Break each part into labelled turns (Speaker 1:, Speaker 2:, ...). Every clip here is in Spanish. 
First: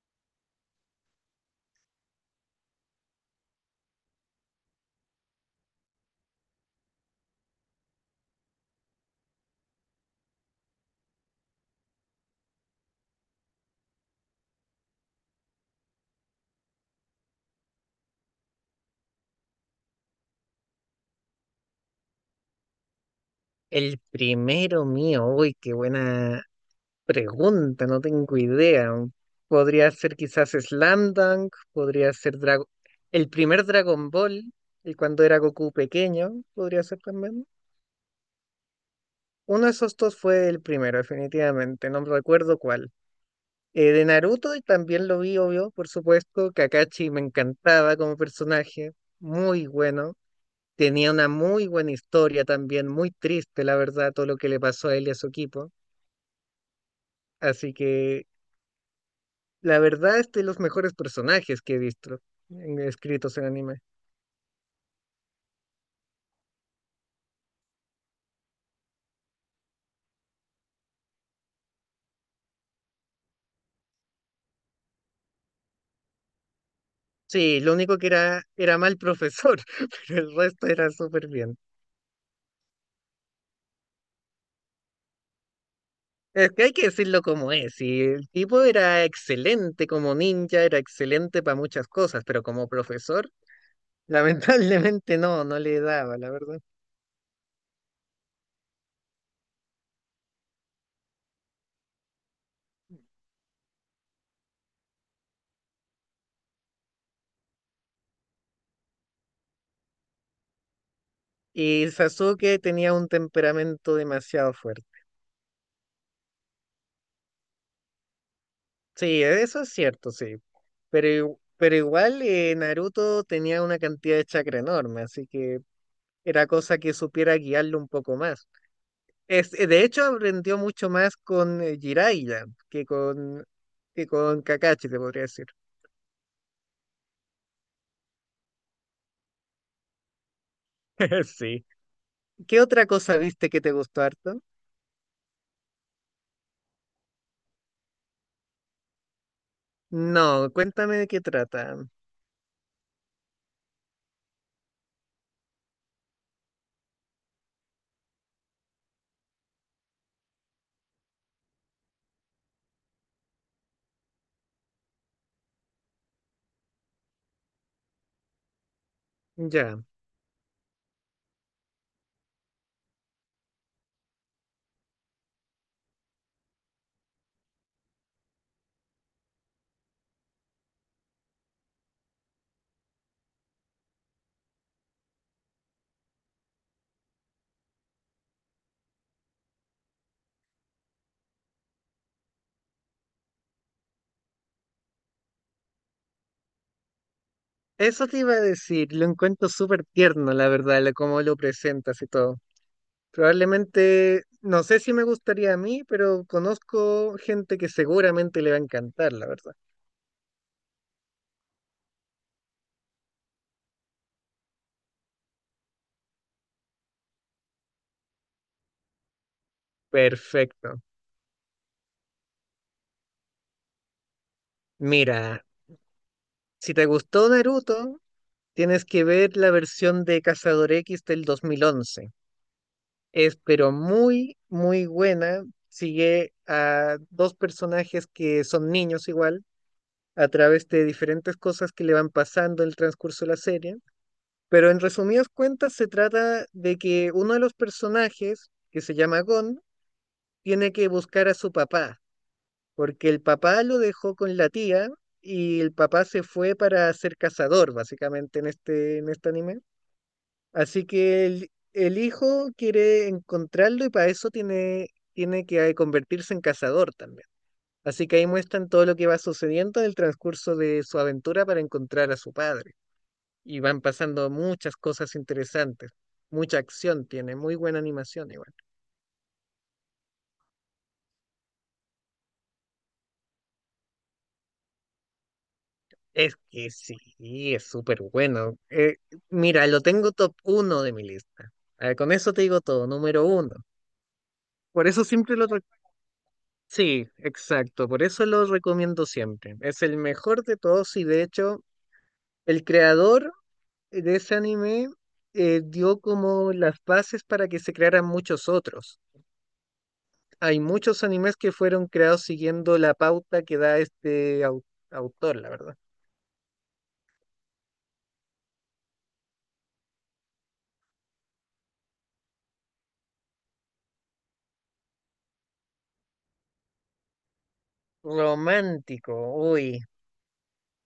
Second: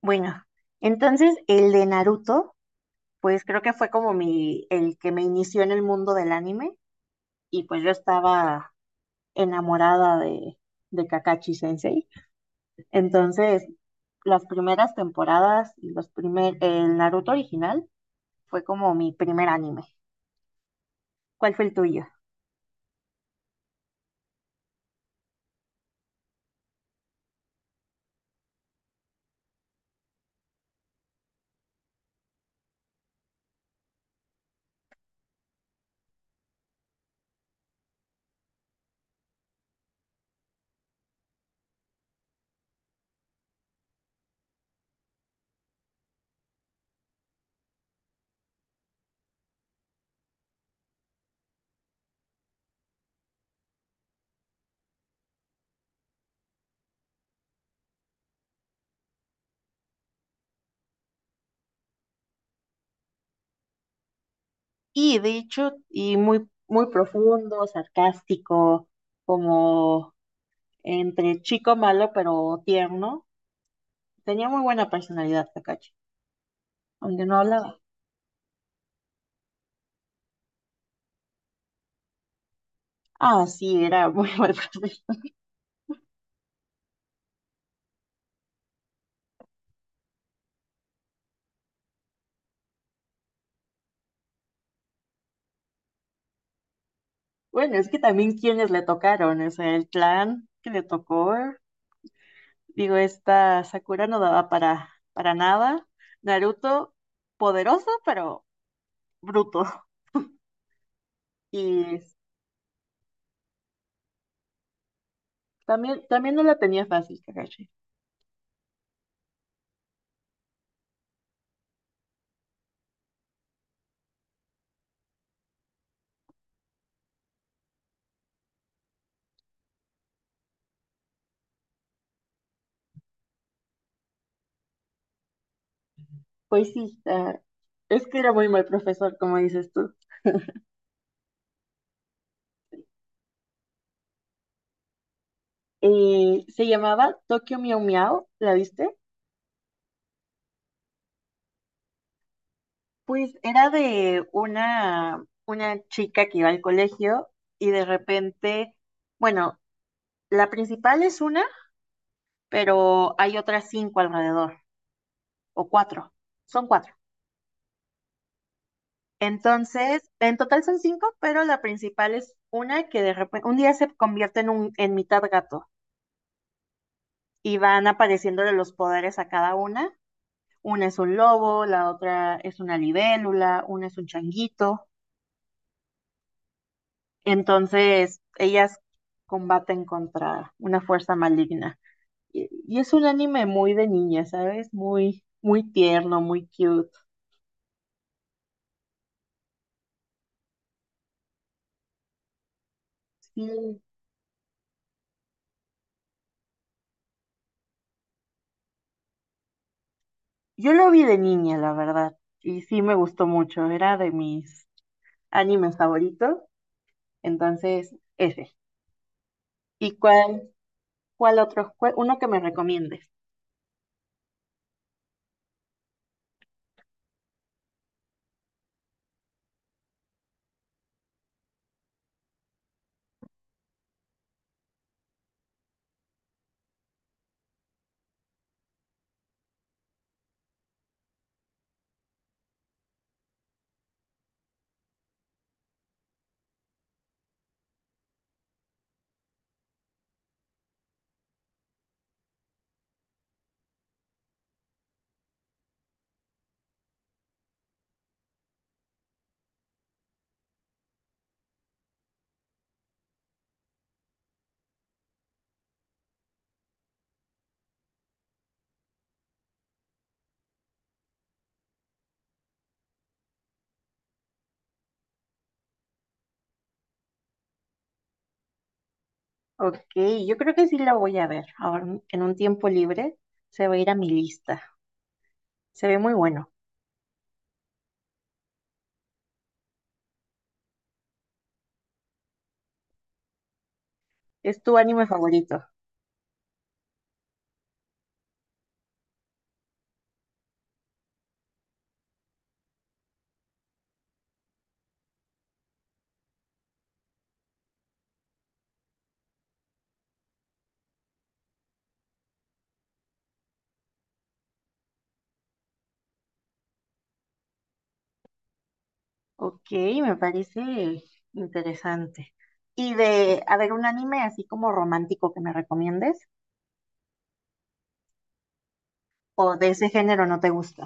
Speaker 1: Bueno, entonces el de Naruto, pues creo que fue el que me inició en el mundo del anime, y pues yo estaba enamorada de Kakashi Sensei. Entonces, las primeras temporadas y el Naruto original fue como mi primer anime. ¿Cuál fue el tuyo?
Speaker 2: El primero mío, uy, qué buena pregunta, no tengo idea. Podría ser quizás Slam Dunk, podría ser Dragon... El primer Dragon Ball, el cuando era Goku pequeño, podría ser también. Uno de esos dos fue el primero, definitivamente, no recuerdo cuál. De Naruto y también lo vi, obvio, por supuesto. Kakashi me encantaba como personaje, muy bueno. Tenía una muy buena historia también, muy triste, la verdad, todo lo que le pasó a él y a su equipo. Así que la verdad es de los mejores personajes que he visto escritos en anime.
Speaker 1: Y de hecho, muy, muy profundo, sarcástico, como entre chico malo pero tierno. Tenía muy buena personalidad Kakashi, aunque no
Speaker 2: Sí, lo
Speaker 1: hablaba.
Speaker 2: único que era mal profesor, pero el resto era súper bien.
Speaker 1: Ah, sí, era muy mal profe.
Speaker 2: Es que hay que decirlo como es, y el tipo era excelente como ninja, era excelente para muchas cosas, pero como profesor, lamentablemente no, no le daba, la verdad.
Speaker 1: Bueno, es que también quienes le tocaron, o sea, el clan que le tocó, digo, esta Sakura no daba para nada. Naruto, poderoso, pero bruto.
Speaker 2: Y
Speaker 1: Y
Speaker 2: Sasuke tenía un temperamento demasiado fuerte.
Speaker 1: también no la tenía fácil, Kakashi.
Speaker 2: Sí, eso es cierto, sí. Pero igual, Naruto tenía una cantidad de chakra enorme, así que era cosa que supiera guiarlo un poco más. De hecho, aprendió mucho más con Jiraiya que con Kakashi, te podría decir.
Speaker 1: Pues sí, es que era muy mal profesor, como dices tú.
Speaker 2: Sí. ¿Qué otra cosa viste que te gustó harto?
Speaker 1: Se llamaba Tokyo Miau Miau, ¿la viste?
Speaker 2: No, cuéntame de qué trata.
Speaker 1: Pues era de una chica que iba al colegio y de repente, bueno, la principal es una, pero hay otras cinco alrededor, o cuatro, son cuatro.
Speaker 2: Ya,
Speaker 1: Entonces, en total son cinco, pero la principal es una que de repente, un día se convierte en mitad gato y van apareciéndole los poderes a cada una. Una es un lobo, la otra es una libélula, una es un changuito. Entonces, ellas combaten contra una fuerza maligna. Y es un anime muy de niña, ¿sabes? Muy, muy tierno, muy cute.
Speaker 2: eso te iba a decir, lo encuentro súper tierno, la verdad, cómo lo presentas y todo.
Speaker 1: Sí,
Speaker 2: Probablemente, no sé si me gustaría a mí, pero conozco gente que seguramente le va a encantar, la verdad.
Speaker 1: yo lo vi de niña, la verdad, y sí me gustó mucho, era de mis animes favoritos, entonces ese. ¿Y cuál,
Speaker 2: Perfecto.
Speaker 1: cuál otro? Uno que me recomiendes.
Speaker 2: Mira, si te gustó Naruto, tienes que ver la versión de Cazador X del 2011. Es pero muy, muy buena. Sigue a dos personajes que son niños igual, a través de diferentes cosas que le van pasando en el transcurso de la serie. Pero en resumidas cuentas, se trata de que uno de los personajes, que se llama Gon, tiene que buscar a su papá, porque el papá lo dejó con la tía y el papá se fue para ser cazador, básicamente, en este anime. Así que el hijo quiere encontrarlo y para eso tiene que convertirse en cazador también. Así que ahí muestran todo lo que va sucediendo en el transcurso de su aventura para encontrar a su padre. Y van pasando muchas cosas interesantes. Mucha acción tiene, muy buena animación igual.
Speaker 1: Ok, yo creo que sí lo voy a ver. Ahora, en un tiempo libre, se va a ir a mi lista. Se ve muy
Speaker 2: Es
Speaker 1: bueno.
Speaker 2: que sí, es súper bueno. Mira, lo tengo top uno de mi lista. Ah, con eso te digo todo, número uno.
Speaker 1: ¿Es tu
Speaker 2: Por eso
Speaker 1: anime
Speaker 2: siempre lo... rec-
Speaker 1: favorito?
Speaker 2: Sí, exacto, por eso lo recomiendo siempre. Es el mejor de todos y de hecho el creador de ese anime dio como las bases para que se crearan muchos otros. Hay muchos animes que fueron creados siguiendo la pauta que da este autor, la verdad.
Speaker 1: Ok, me parece interesante. ¿Y a ver, un anime así como romántico que me recomiendes?
Speaker 2: Romántico,
Speaker 1: ¿O de
Speaker 2: uy.
Speaker 1: ese género no te gusta?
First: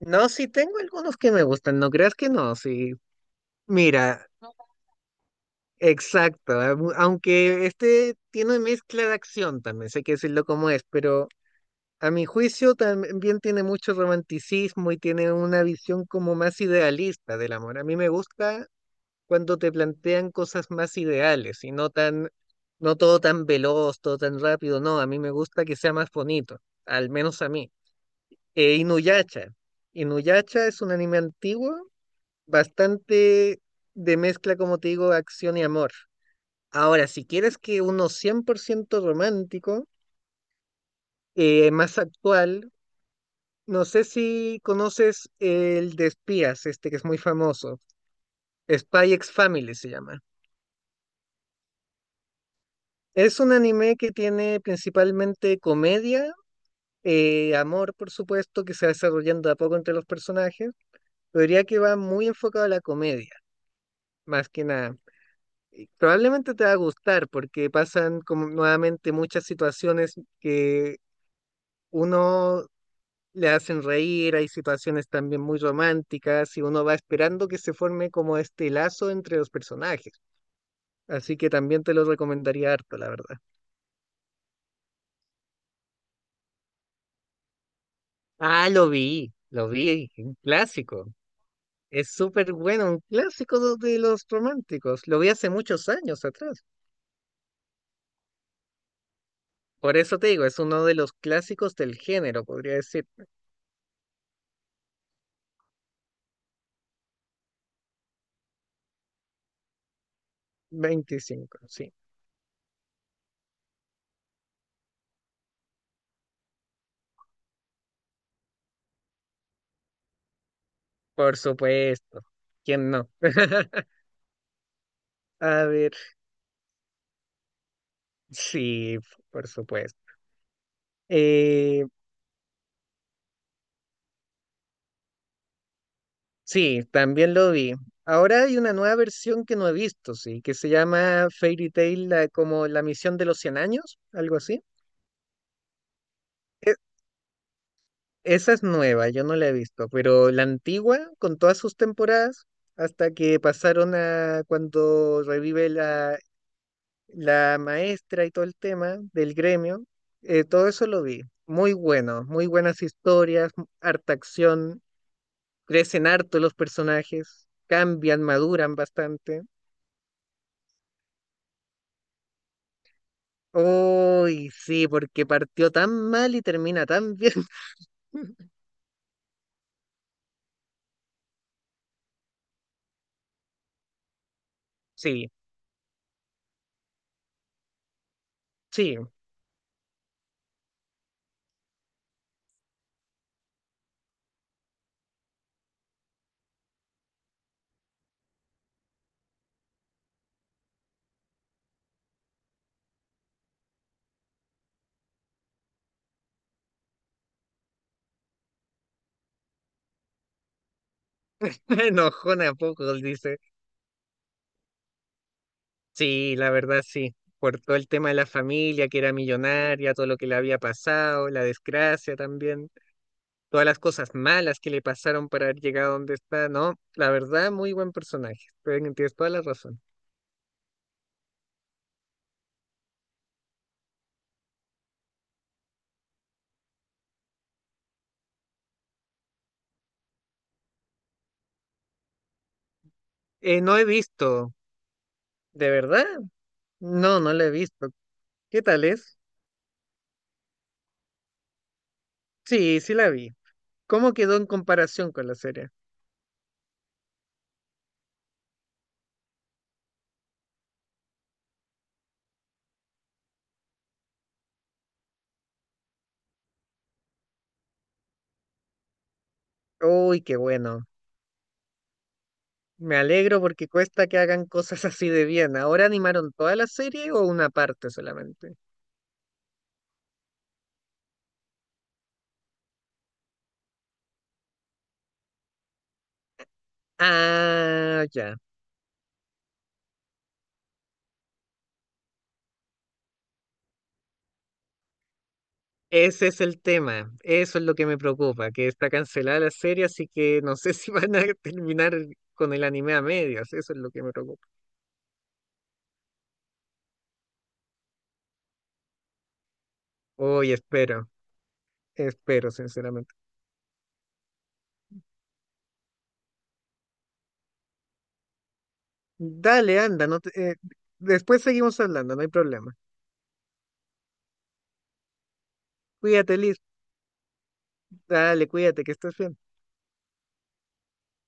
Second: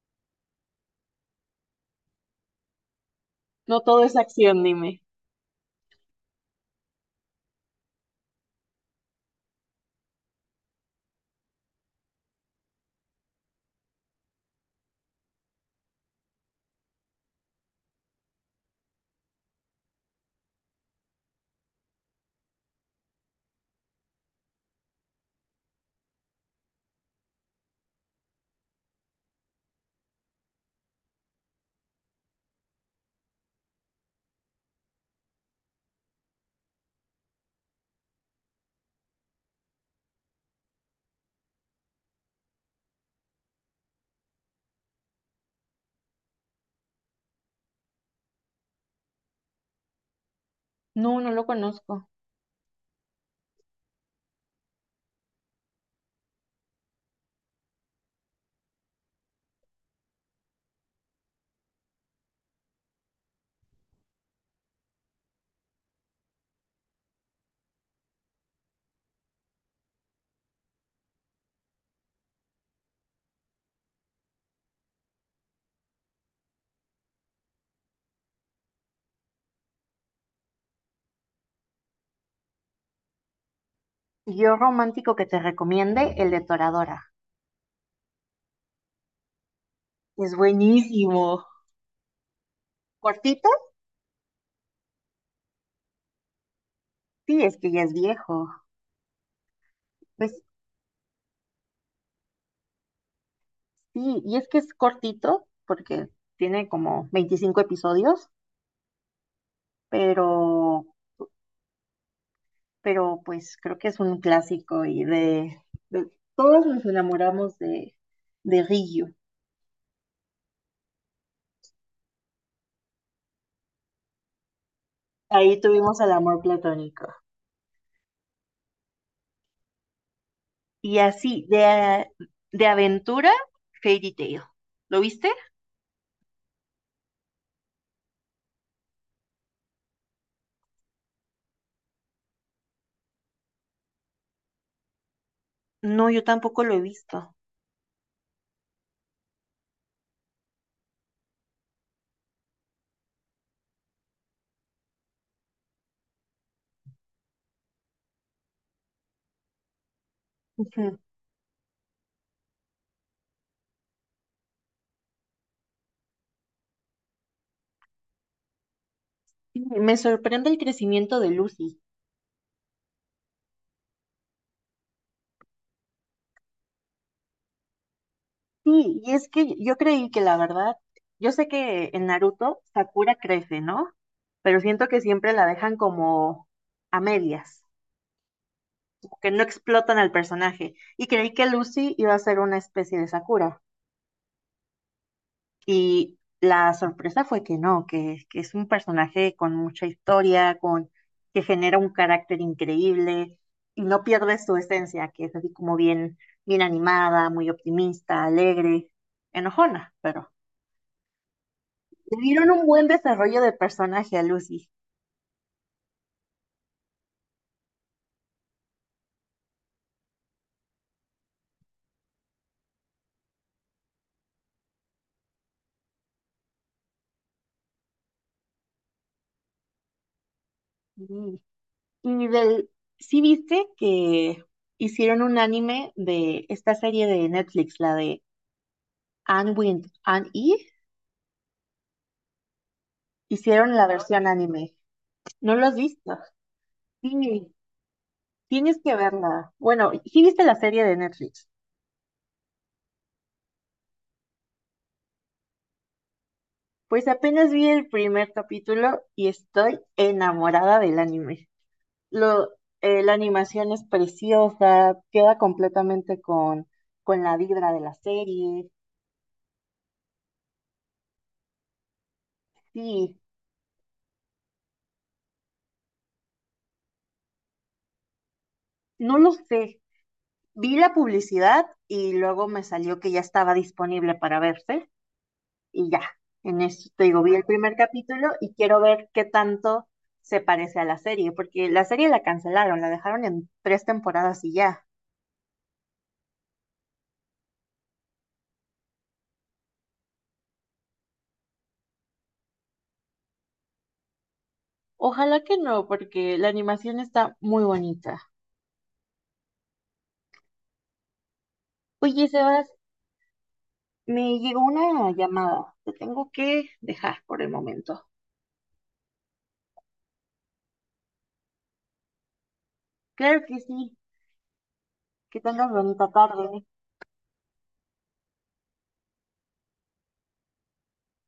Speaker 2: No, sí tengo algunos que me gustan, no creas que no, sí.
Speaker 1: No todo es
Speaker 2: Mira,
Speaker 1: acción, dime.
Speaker 2: exacto, aunque este tiene mezcla de acción también, sé que decirlo como es, pero a mi juicio también tiene mucho romanticismo y tiene una visión como más idealista del amor. A mí me gusta cuando te plantean cosas más ideales y no tan, no todo tan veloz, todo tan rápido, no, a mí me gusta que sea más bonito, al menos a mí. Inuyasha. Inuyasha es un anime antiguo bastante de mezcla, como te digo, acción y amor. Ahora, si quieres que uno 100% romántico, más actual, no sé si conoces el de espías, este que es muy famoso, Spy X Family se llama.
Speaker 1: No, no lo conozco.
Speaker 2: Es un anime que tiene principalmente comedia, amor, por supuesto, que se va desarrollando de a poco entre los personajes, pero diría que va muy enfocado a la comedia, más que nada. Y probablemente te va a gustar porque pasan como nuevamente muchas situaciones que uno le hacen reír, hay situaciones también muy románticas y uno va esperando que se forme como este lazo entre los personajes. Así que también te lo recomendaría harto, la verdad.
Speaker 1: Yo romántico que te recomiende, el de Toradora.
Speaker 2: Ah, lo vi, un
Speaker 1: Es
Speaker 2: clásico.
Speaker 1: buenísimo.
Speaker 2: Es súper bueno, un
Speaker 1: ¿Cortito?
Speaker 2: clásico de los románticos. Lo vi hace muchos años atrás.
Speaker 1: Sí, es que ya es viejo.
Speaker 2: Por eso te
Speaker 1: Pues
Speaker 2: digo, es uno de los clásicos del género, podría decir.
Speaker 1: sí, y es que es cortito porque tiene como 25 episodios, pero,
Speaker 2: 25 sí.
Speaker 1: pero pues creo que es un clásico y todos nos enamoramos de Ryu.
Speaker 2: Por supuesto. ¿Quién no?
Speaker 1: Ahí
Speaker 2: A ver,
Speaker 1: tuvimos el amor platónico.
Speaker 2: sí, por supuesto.
Speaker 1: Y así,
Speaker 2: Eh,
Speaker 1: de aventura, Fairy Tail. ¿Lo viste?
Speaker 2: sí, también lo vi. Ahora hay una nueva versión que no he visto, sí, que se llama Fairy Tail, como la misión de los 100 años, algo así.
Speaker 1: No, yo tampoco lo
Speaker 2: E-
Speaker 1: he visto.
Speaker 2: Esa es nueva, yo no la he visto, pero la antigua, con todas sus temporadas, hasta que pasaron a cuando revive la maestra y todo el tema del gremio, todo eso
Speaker 1: Ujú.
Speaker 2: lo vi. Muy bueno, muy buenas historias, harta acción, crecen harto los personajes, cambian, maduran bastante.
Speaker 1: Sí, me sorprende el crecimiento de Lucy.
Speaker 2: Uy, sí, porque partió tan mal y termina tan bien.
Speaker 1: Sí, y es que yo creí que la verdad, yo sé que en Naruto Sakura crece, ¿no? Pero siento que
Speaker 2: Sí,
Speaker 1: siempre la dejan como a medias,
Speaker 2: sí,
Speaker 1: como que no explotan al personaje. Y creí que Lucy iba a ser una especie de Sakura. Y la sorpresa fue que no, que es un personaje con mucha historia, que genera un carácter increíble y no pierde su esencia, que es así como bien, bien animada, muy optimista, alegre, enojona, pero le
Speaker 2: enojona
Speaker 1: dieron
Speaker 2: a
Speaker 1: un buen
Speaker 2: poco, dice.
Speaker 1: desarrollo de personaje a Lucy.
Speaker 2: Sí, la verdad sí, por todo el tema de la familia que era millonaria, todo lo que le había pasado, la desgracia también. Todas las cosas malas que le pasaron para haber llegado donde está, ¿no? La verdad, muy buen personaje, tienes toda la razón.
Speaker 1: Y, y sí viste que hicieron un anime de esta serie de Netflix, la de Anne Wind, Anne E, hicieron
Speaker 2: No he
Speaker 1: la versión
Speaker 2: visto,
Speaker 1: anime. ¿No lo
Speaker 2: ¿de
Speaker 1: has
Speaker 2: verdad?
Speaker 1: visto?
Speaker 2: No, no la he
Speaker 1: Sí.
Speaker 2: visto. ¿Qué
Speaker 1: Tienes
Speaker 2: tal
Speaker 1: que
Speaker 2: es?
Speaker 1: verla. Bueno, ¿sí viste la serie de Netflix?
Speaker 2: Sí, sí la vi. ¿Cómo quedó en comparación con la serie?
Speaker 1: Pues apenas vi el primer capítulo y estoy enamorada del anime. Lo, la animación es preciosa, queda completamente con la vibra de la serie.
Speaker 2: Uy, qué bueno. Me
Speaker 1: Sí,
Speaker 2: alegro porque cuesta que hagan cosas así de bien. ¿Ahora animaron toda la serie o una parte solamente?
Speaker 1: no lo sé. Vi la publicidad y luego me salió que ya estaba disponible para verse, y ya, en eso te digo, vi el primer
Speaker 2: Ah,
Speaker 1: capítulo
Speaker 2: ya.
Speaker 1: y quiero ver qué tanto se parece a la serie, porque la serie la cancelaron, la dejaron en tres temporadas y ya.
Speaker 2: Ese es el tema, eso es lo que me preocupa, que está cancelada la serie, así que no sé si van a terminar con el anime a medias, eso es lo que me preocupa.
Speaker 1: Ojalá que no, porque la animación está muy bonita.
Speaker 2: Hoy espero,
Speaker 1: Oye,
Speaker 2: espero
Speaker 1: Sebas,
Speaker 2: sinceramente.
Speaker 1: me llegó una llamada, te tengo que dejar por el momento.
Speaker 2: Dale, anda, no te- después seguimos hablando, no hay problema.
Speaker 1: Claro que sí, que tengas bonita
Speaker 2: Cuídate,
Speaker 1: tarde.
Speaker 2: Liz, dale, cuídate, que estés bien.